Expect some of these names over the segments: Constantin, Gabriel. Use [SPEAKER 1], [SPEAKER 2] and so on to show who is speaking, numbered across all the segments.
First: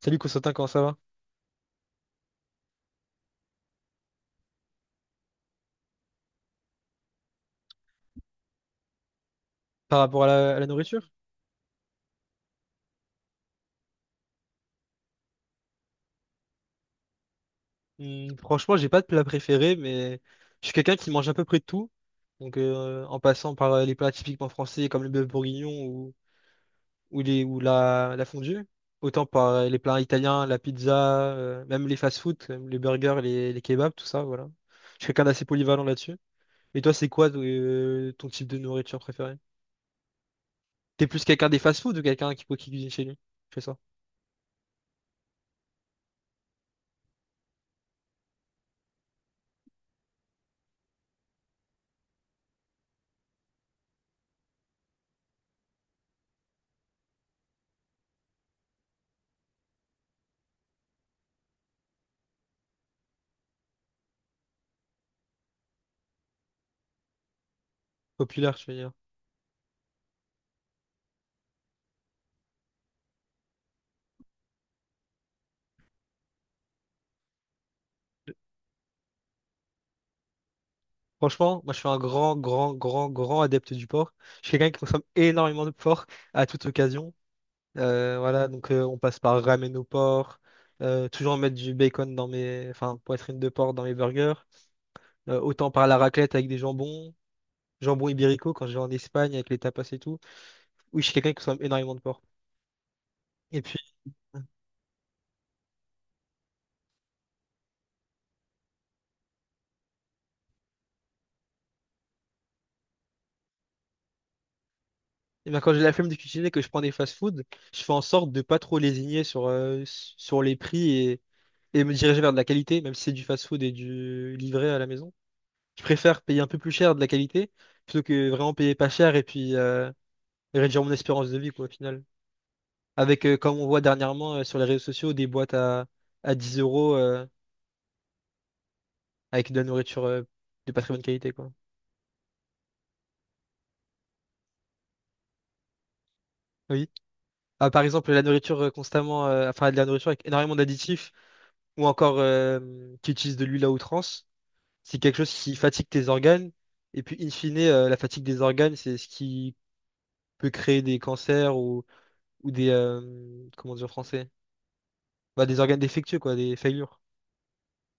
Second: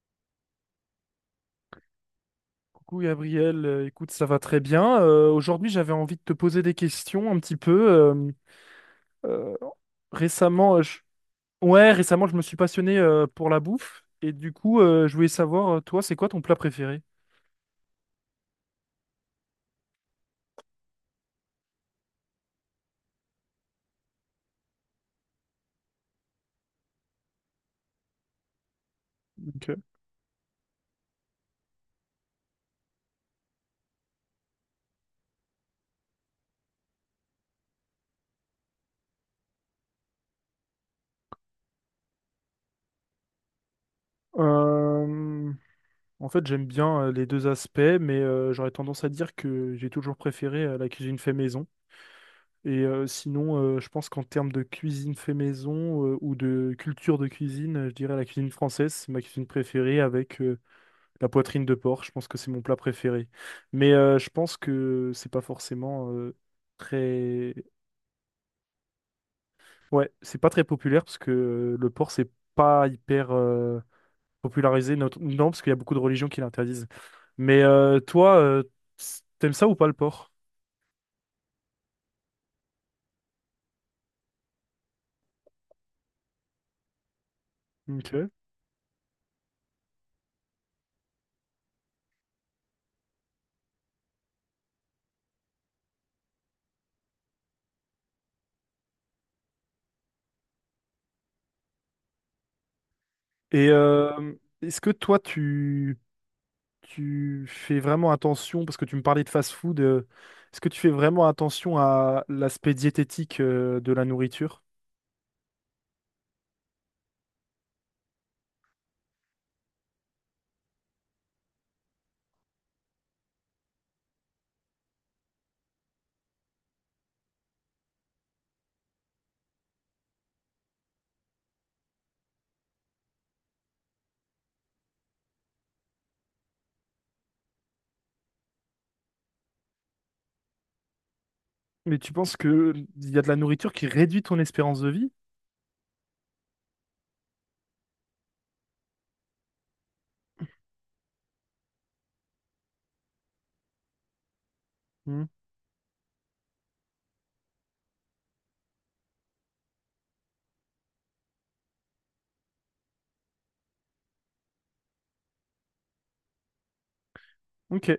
[SPEAKER 1] Salut Constantin, comment ça va?
[SPEAKER 2] Coucou Gabriel, écoute, ça va très bien. Aujourd'hui, j'avais envie de te poser des questions un petit peu. Euh,
[SPEAKER 1] Par rapport à la
[SPEAKER 2] récemment, euh, je...
[SPEAKER 1] nourriture?
[SPEAKER 2] ouais, récemment, je me suis passionné pour la bouffe, et du coup, je voulais savoir, toi, c'est quoi ton plat préféré?
[SPEAKER 1] Franchement, j'ai pas de plat préféré, mais je suis quelqu'un qui mange à peu près de tout. Donc, en passant par les plats typiquement français comme le bœuf bourguignon ou la fondue, autant par les
[SPEAKER 2] Ok.
[SPEAKER 1] plats italiens, la pizza, même les fast-food, comme les burgers, les kebabs, tout ça, voilà. Je suis quelqu'un d'assez polyvalent là-dessus. Et toi, c'est quoi ton type de nourriture préférée? T'es plus quelqu'un des fast-food ou quelqu'un qui cuisine chez lui? Je fais ça.
[SPEAKER 2] Euh, En fait, j'aime bien les deux aspects, mais j'aurais tendance à dire que j'ai toujours préféré la cuisine fait maison. Et sinon, je pense qu'en termes de cuisine fait maison ou de culture de cuisine, je dirais la cuisine française, c'est ma cuisine préférée avec la poitrine de porc. Je pense que c'est mon plat préféré. Mais je pense que c'est pas forcément très.
[SPEAKER 1] Populaire, je veux dire.
[SPEAKER 2] Ouais, c'est pas très populaire parce que le porc, c'est pas hyper popularisé. Non, parce qu'il y a beaucoup de religions qui l'interdisent. Mais toi, t'aimes ça ou pas le porc?
[SPEAKER 1] Franchement, moi je suis un grand, grand, grand, grand adepte du porc. Je suis quelqu'un qui consomme énormément de porc à toute occasion.
[SPEAKER 2] Ok.
[SPEAKER 1] Voilà, donc on passe par ramen au porc, toujours mettre du bacon dans mes, enfin, poitrine de porc dans mes burgers. Autant par la raclette avec des jambons, jambon ibérico quand je vais en Espagne avec les tapas et tout. Oui, je suis quelqu'un qui consomme énormément de porc. Et
[SPEAKER 2] Et
[SPEAKER 1] puis,
[SPEAKER 2] est-ce que toi, tu fais vraiment attention, parce que tu me parlais de fast-food, est-ce que tu fais vraiment attention à l'aspect diététique de la nourriture?
[SPEAKER 1] eh ben, quand j'ai la flemme de cuisiner, que je prends des fast-food, je fais en sorte de pas trop lésigner sur les prix et me diriger vers de la qualité, même si c'est du fast-food et du livré à la maison. Je préfère payer un peu plus cher de la qualité plutôt que vraiment payer pas cher et puis réduire mon espérance de vie, quoi, au final. Avec, comme on voit dernièrement sur les réseaux sociaux, des boîtes à 10 euros avec de la nourriture de pas très bonne qualité, quoi.
[SPEAKER 2] Mais tu penses que il y a de la nourriture qui réduit ton espérance de vie?
[SPEAKER 1] Oui. Ah, par exemple, la nourriture enfin, de la nourriture avec énormément d'additifs ou encore qui utilise de l'huile à outrance, c'est quelque
[SPEAKER 2] Hmm,
[SPEAKER 1] chose qui fatigue tes organes. Et puis, in fine, la fatigue des organes, c'est ce qui peut créer des cancers ou comment dire en français? Bah, des organes défectueux, quoi, des faillures.
[SPEAKER 2] ok. Et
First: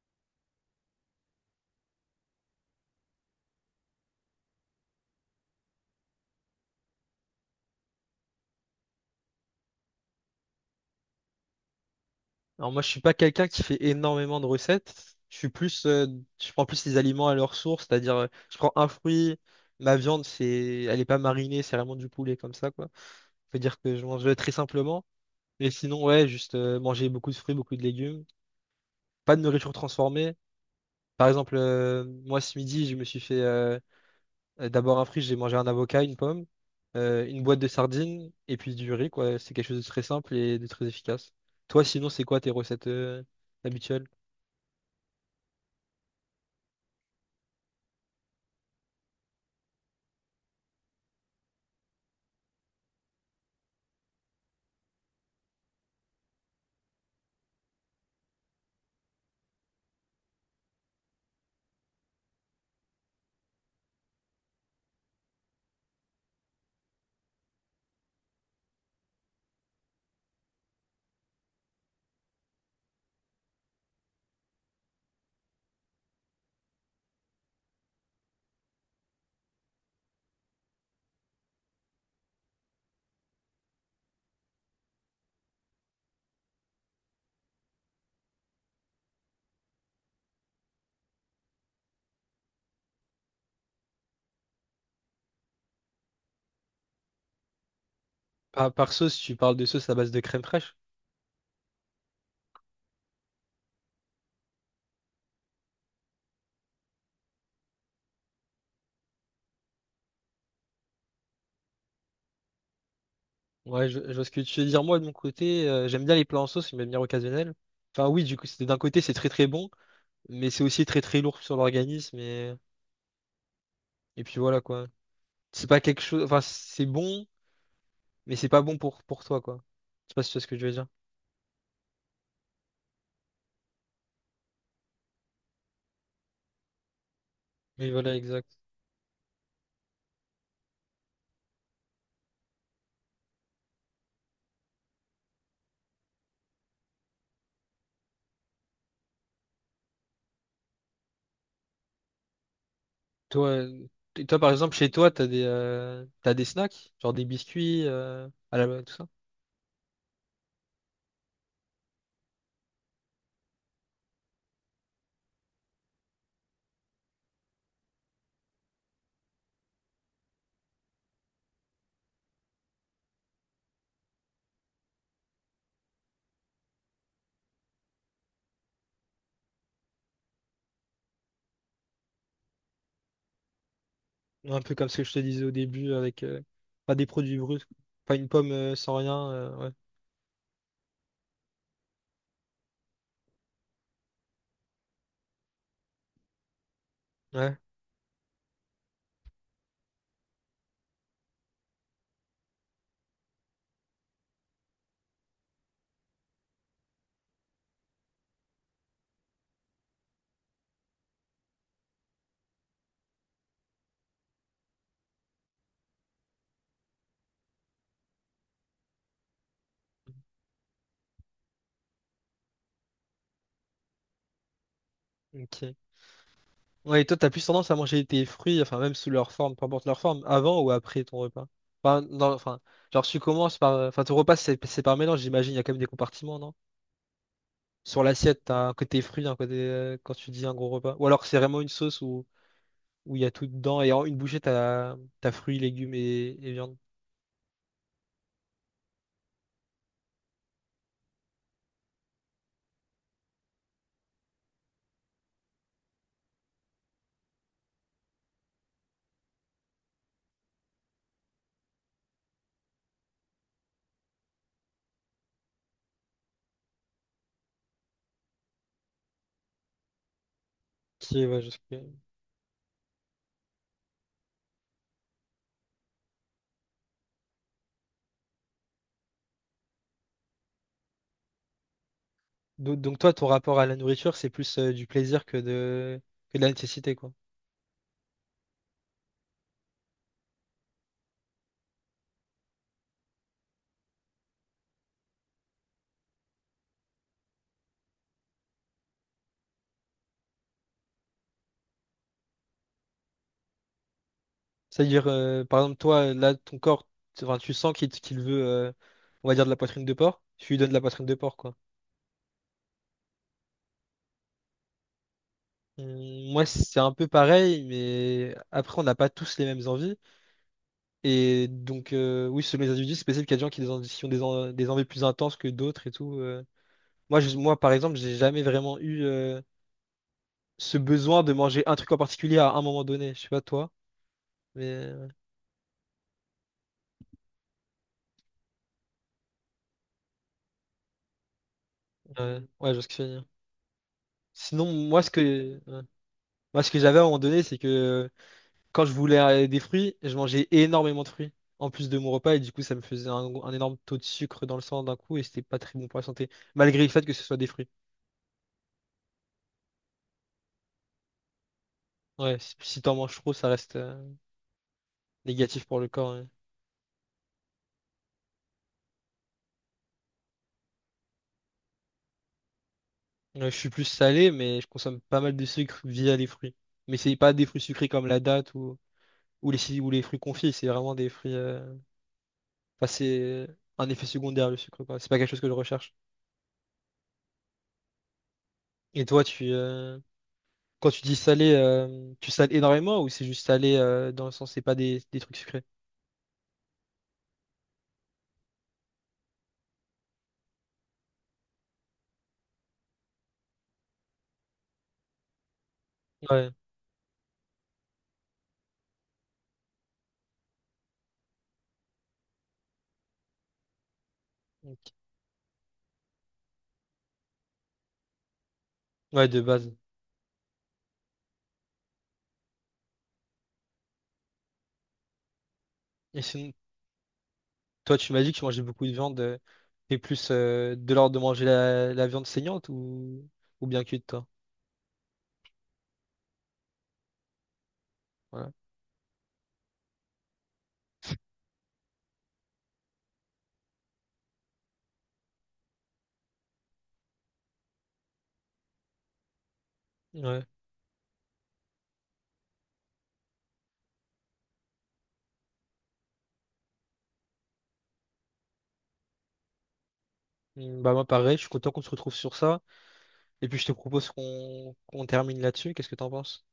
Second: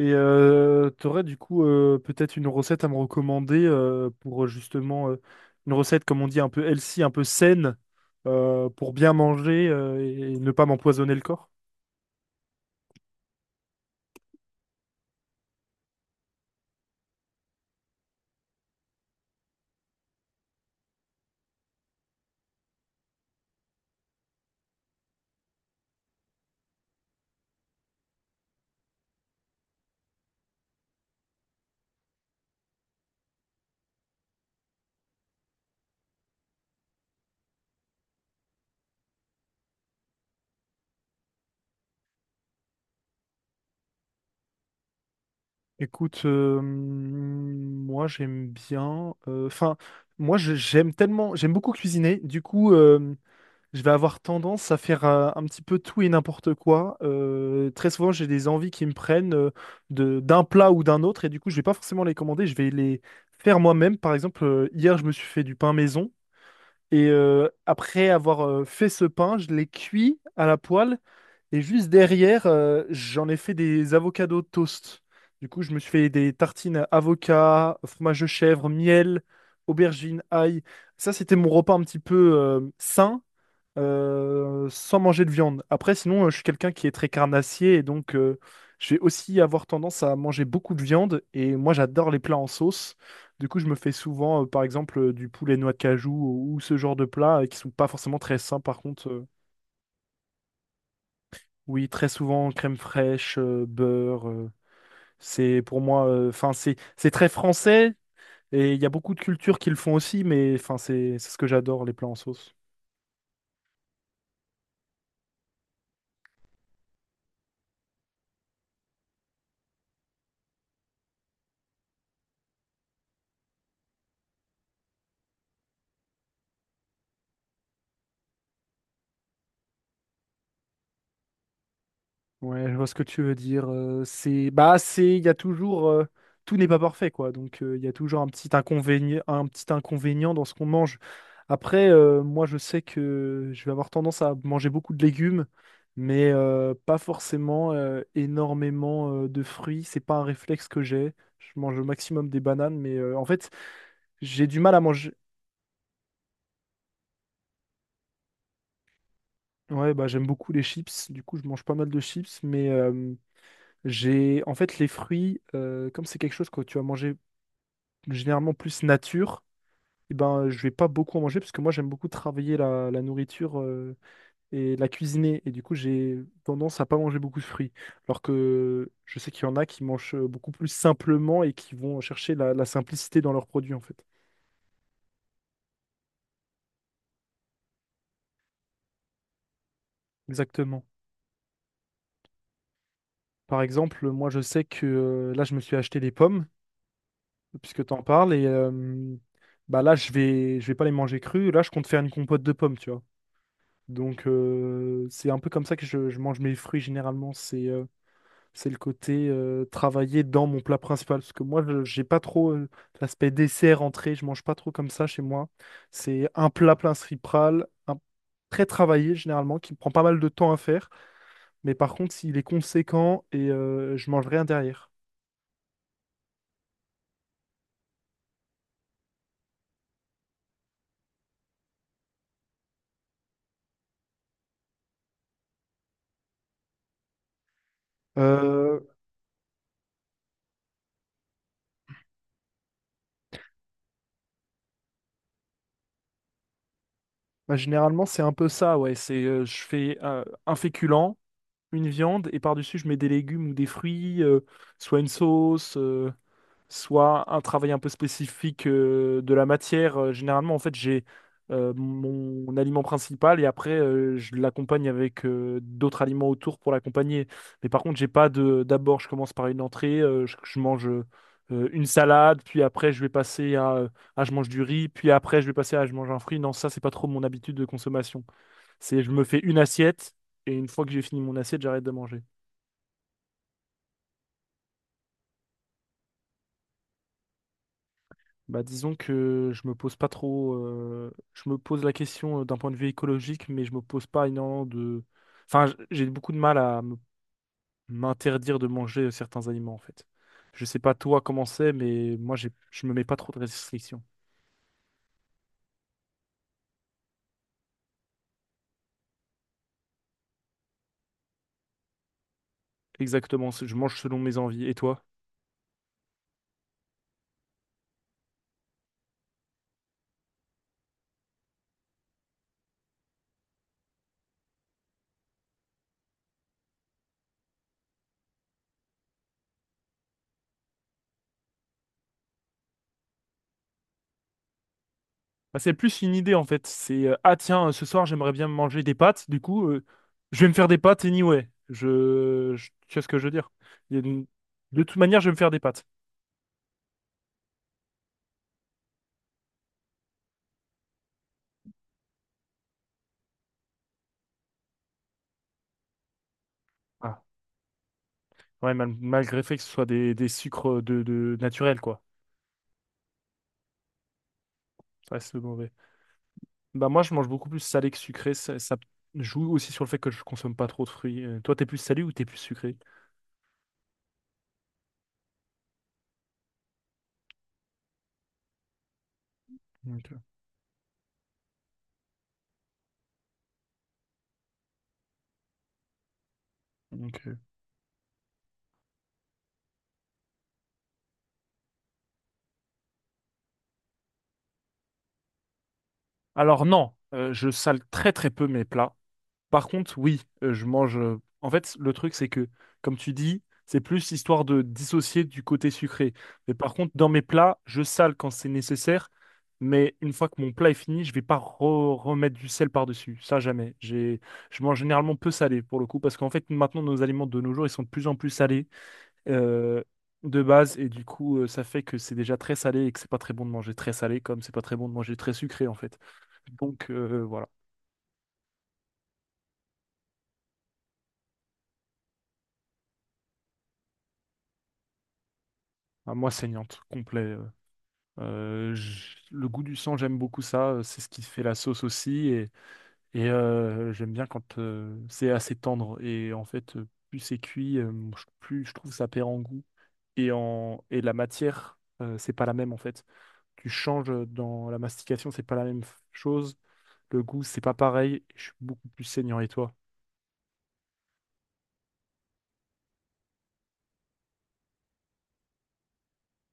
[SPEAKER 2] t'aurais du coup peut-être une recette à me recommander pour justement une recette, comme on dit, un peu healthy, un peu saine, pour bien manger et ne pas m'empoisonner le corps?
[SPEAKER 1] Alors moi, je suis pas quelqu'un qui fait énormément de recettes. Je suis plus, je prends plus les aliments à leur source, c'est-à-dire, je prends un fruit, ma viande, c'est, elle est pas marinée, c'est vraiment du poulet comme ça, quoi. Faut dire que je mange très simplement. Et sinon, ouais, juste manger beaucoup de fruits, beaucoup de légumes, pas de nourriture transformée. Par exemple, moi ce midi, je me suis fait d'abord un fruit, j'ai mangé un avocat, une pomme, une boîte de sardines et puis du riz, quoi. C'est quelque chose de très simple et de très efficace. Toi, sinon, c'est quoi tes recettes habituelles?
[SPEAKER 2] Écoute, moi j'aime bien. Enfin, j'aime beaucoup cuisiner. Du coup, je vais avoir tendance à faire un petit peu tout et n'importe quoi. Très souvent, j'ai des envies qui me prennent de d'un plat ou d'un autre, et du coup, je vais pas forcément les commander. Je vais les faire moi-même. Par exemple, hier, je me suis fait du pain maison, et après avoir fait ce pain, je l'ai cuit à la poêle. Et juste derrière, j'en ai fait des avocados toast. Du coup, je me suis fait des tartines avocat, fromage de chèvre, miel, aubergine, ail. Ça, c'était mon repas un petit peu sain, sans manger de viande. Après, sinon, je suis quelqu'un qui est très carnassier, et donc je vais aussi avoir tendance à manger beaucoup de viande. Et moi, j'adore les plats en sauce. Du coup, je me fais souvent, par exemple, du poulet noix de cajou, ou ce genre de plats qui sont pas forcément très sains,
[SPEAKER 1] Par,
[SPEAKER 2] par
[SPEAKER 1] par
[SPEAKER 2] contre.
[SPEAKER 1] sauce, tu parles de sauce à base de crème fraîche?
[SPEAKER 2] Oui, très souvent crème fraîche, beurre. C'est pour moi, enfin c'est très français, et il y a beaucoup de cultures qui le font aussi, mais enfin c'est ce que j'adore les plats en sauce.
[SPEAKER 1] Ouais, je vois ce que tu veux dire. Moi, de mon côté, j'aime bien les plats en sauce, de manière occasionnelle. Enfin, oui, du coup, c'est- d'un côté, c'est très très bon, mais c'est aussi très très lourd sur l'organisme. Et puis voilà, quoi. C'est pas quelque chose. Enfin, c'est bon, mais c'est pas bon pour toi, quoi. Je sais pas si tu vois ce que je veux dire.
[SPEAKER 2] Ouais, je vois ce que tu veux dire. Bah, il y a toujours, tout n'est pas parfait, quoi. Donc, il y
[SPEAKER 1] Oui,
[SPEAKER 2] a
[SPEAKER 1] voilà,
[SPEAKER 2] toujours
[SPEAKER 1] exact.
[SPEAKER 2] un petit inconvénient dans ce qu'on mange. Après, moi, je sais que je vais avoir tendance à manger beaucoup de légumes, mais pas forcément énormément de fruits. C'est pas un réflexe que j'ai. Je mange au maximum des bananes, mais en
[SPEAKER 1] Toi,
[SPEAKER 2] fait,
[SPEAKER 1] euh, et toi,
[SPEAKER 2] j'ai
[SPEAKER 1] par
[SPEAKER 2] du mal
[SPEAKER 1] exemple,
[SPEAKER 2] à
[SPEAKER 1] chez toi,
[SPEAKER 2] manger.
[SPEAKER 1] t'as des snacks, genre des biscuits, à la, tout ça.
[SPEAKER 2] Ouais, bah, j'aime beaucoup les chips. Du coup, je mange pas mal de chips, mais j'ai en fait les fruits, comme c'est quelque chose que tu vas manger généralement plus nature, et ben je vais pas beaucoup en manger, parce que moi j'aime beaucoup travailler la nourriture et la cuisiner, et du coup j'ai tendance à pas manger beaucoup de fruits. Alors que je sais qu'il y en a qui mangent beaucoup plus simplement et qui vont chercher la simplicité dans leurs produits, en fait.
[SPEAKER 1] Un peu comme ce que je te disais au début avec pas des produits bruts, quoi. Pas une pomme sans rien. Ouais.
[SPEAKER 2] Exactement. Par exemple, moi je sais que là je me suis acheté des pommes
[SPEAKER 1] Ouais.
[SPEAKER 2] puisque t'en parles, et bah là je vais pas les manger crues. Là je compte faire une compote de pommes, tu vois. Donc c'est un peu comme ça que je mange mes fruits généralement. C'est le côté travailler dans mon plat principal. Parce que moi, j'ai pas trop l'aspect dessert, entrée. Je mange pas trop comme ça chez moi. C'est un plat principal, très travaillé généralement, qui prend pas mal de temps à faire. Mais par contre, s'il est conséquent, et je mange rien derrière.
[SPEAKER 1] Ok. Ouais, et toi, t'as plus tendance à manger tes fruits, enfin même sous leur forme, peu importe leur forme, avant ou après ton repas. Enfin, dans- enfin, genre tu commences par, enfin ton repas c'est par mélange, j'imagine. Il y a quand même des compartiments, sur l'assiette, t'as un
[SPEAKER 2] Euh,
[SPEAKER 1] côté fruit, un côté quand tu dis un gros repas. Ou alors c'est vraiment une sauce où il y a tout dedans et en une bouchée t'as t'as fruits, légumes et viande.
[SPEAKER 2] Bah, généralement, c'est un peu ça, ouais. C'est je fais un féculent, une viande, et par-dessus, je mets des légumes ou des fruits, soit une sauce, soit un travail un peu spécifique de la matière. Généralement, en fait, j'ai mon aliment principal, et après, je l'accompagne avec d'autres aliments autour pour l'accompagner. Mais par contre, j'ai pas de. D'abord, je commence par une entrée, je mange
[SPEAKER 1] Qui est- ouais, je sais plus.
[SPEAKER 2] une salade, puis après, je vais passer à, je mange du riz, puis après, je vais passer à je mange un fruit. Non, ça, c'est pas trop mon habitude de consommation. C'est je me fais une assiette, et une fois que j'ai fini mon assiette, j'arrête de manger.
[SPEAKER 1] Donc toi, ton rapport à la nourriture, c'est plus du plaisir que de la nécessité, quoi.
[SPEAKER 2] Bah, disons que je me pose pas trop. Je me pose la question d'un point de vue écologique, mais je me pose pas énormément de. Enfin, j'ai beaucoup de mal à m'interdire de manger certains aliments, en fait. Je sais pas toi comment c'est, mais moi, je me mets pas trop de restrictions.
[SPEAKER 1] C'est-à-dire, par exemple, toi, là, ton corps, tu enfin, tu sens qu'il veut, on va dire, de la poitrine de porc. Tu lui donnes de la poitrine de porc, quoi.
[SPEAKER 2] Exactement, je mange selon mes envies. Et toi?
[SPEAKER 1] Moi, c'est un peu pareil, mais après, on n'a pas tous les mêmes envies. Et donc, oui, selon les individus, c'est possible qu'il y a des gens qui ont des en- des envies plus intenses que d'autres et tout. Moi, par exemple, j'ai jamais vraiment eu ce besoin de manger un truc en particulier à un moment donné. Je sais pas toi, mais
[SPEAKER 2] Bah, c'est plus une idée, en fait. Ce soir, j'aimerais bien manger des pâtes. Du coup, je vais me faire des pâtes anyway.
[SPEAKER 1] ouais, ouais, je vois ce que
[SPEAKER 2] Tu
[SPEAKER 1] tu
[SPEAKER 2] vois
[SPEAKER 1] veux
[SPEAKER 2] ce que
[SPEAKER 1] dire.
[SPEAKER 2] je veux dire? Il y a une-
[SPEAKER 1] Sinon,
[SPEAKER 2] De toute
[SPEAKER 1] moi, ce
[SPEAKER 2] manière, je vais me faire
[SPEAKER 1] que,
[SPEAKER 2] des
[SPEAKER 1] ouais.
[SPEAKER 2] pâtes.
[SPEAKER 1] Moi, ce que j'avais à un moment donné, c'est que quand je voulais des fruits, je mangeais énormément de fruits en plus de mon repas et du coup, ça me faisait un énorme taux de sucre dans le sang d'un coup et c'était pas très bon pour la santé, malgré le fait que ce soit des fruits.
[SPEAKER 2] Ouais, malgré le fait que ce soit des sucres de naturels, quoi.
[SPEAKER 1] Ouais, si si t'en manges trop, ça reste
[SPEAKER 2] Ça reste
[SPEAKER 1] négatif
[SPEAKER 2] mauvais.
[SPEAKER 1] pour le corps, hein.
[SPEAKER 2] Bah moi, je mange beaucoup plus salé que sucré. Ça joue aussi sur le fait que je consomme pas trop de fruits. Toi, t'es plus salé ou t'es plus sucré?
[SPEAKER 1] Ouais, je suis plus salé, mais je consomme pas mal de sucre via les fruits. Mais c'est pas des fruits sucrés comme la date ou les fruits
[SPEAKER 2] Ok,
[SPEAKER 1] confits, c'est vraiment des fruits. Enfin, c'est un effet secondaire le sucre, quoi. C'est pas quelque chose que je recherche.
[SPEAKER 2] ok.
[SPEAKER 1] Et toi, tu quand tu dis salé, tu sales énormément ou c'est juste salé dans le sens c'est pas des, des trucs sucrés?
[SPEAKER 2] Alors non, je sale très très peu mes plats. Par contre, oui, je mange. En fait, le truc, c'est que, comme tu dis, c'est plus histoire de dissocier du côté sucré.
[SPEAKER 1] Ouais.
[SPEAKER 2] Mais par contre, dans mes plats, je sale quand c'est nécessaire. Mais une fois que mon plat est fini, je vais pas remettre du sel par-dessus. Ça, jamais. Je mange
[SPEAKER 1] Ok.
[SPEAKER 2] généralement peu salé pour le coup, parce qu'en fait, maintenant, nos aliments de nos jours, ils sont de plus en plus salés
[SPEAKER 1] Ouais, de base.
[SPEAKER 2] euh, de base, et du coup, ça fait que c'est déjà très salé, et que c'est pas très bon de manger très salé, comme c'est pas très bon de manger très sucré, en fait.
[SPEAKER 1] Et sinon,
[SPEAKER 2] Donc, voilà,
[SPEAKER 1] toi, tu m'as dit que tu mangeais beaucoup de viande. T'es plus de l'ordre de manger la viande saignante ou bien cuite, toi?
[SPEAKER 2] à moi saignante, complet.
[SPEAKER 1] Ouais.
[SPEAKER 2] Le goût du sang, j'aime beaucoup ça. C'est ce qui fait la sauce aussi. J'aime bien quand c'est assez tendre. Et en fait, plus c'est cuit, plus je trouve ça perd en goût. Et,
[SPEAKER 1] Ouais.
[SPEAKER 2] en, et la matière, c'est pas la même, en fait. Tu changes dans la mastication, c'est pas la même chose. Le goût, c'est pas pareil. Je suis beaucoup plus saignant. Et toi?
[SPEAKER 1] Bah moi pareil, je suis content qu'on se retrouve sur ça. Et puis je te propose qu'on termine là-dessus. Qu'est-ce que t'en penses?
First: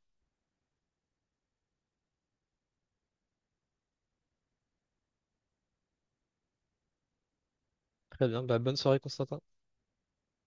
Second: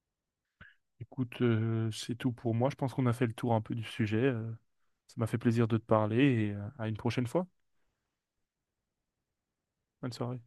[SPEAKER 2] Écoute, c'est tout pour moi. Je pense qu'on a fait le tour un peu du sujet. Ça m'a fait plaisir de te parler, et à une prochaine fois.
[SPEAKER 1] Très bien, bah bonne soirée Constantin.
[SPEAKER 2] Bonne soirée.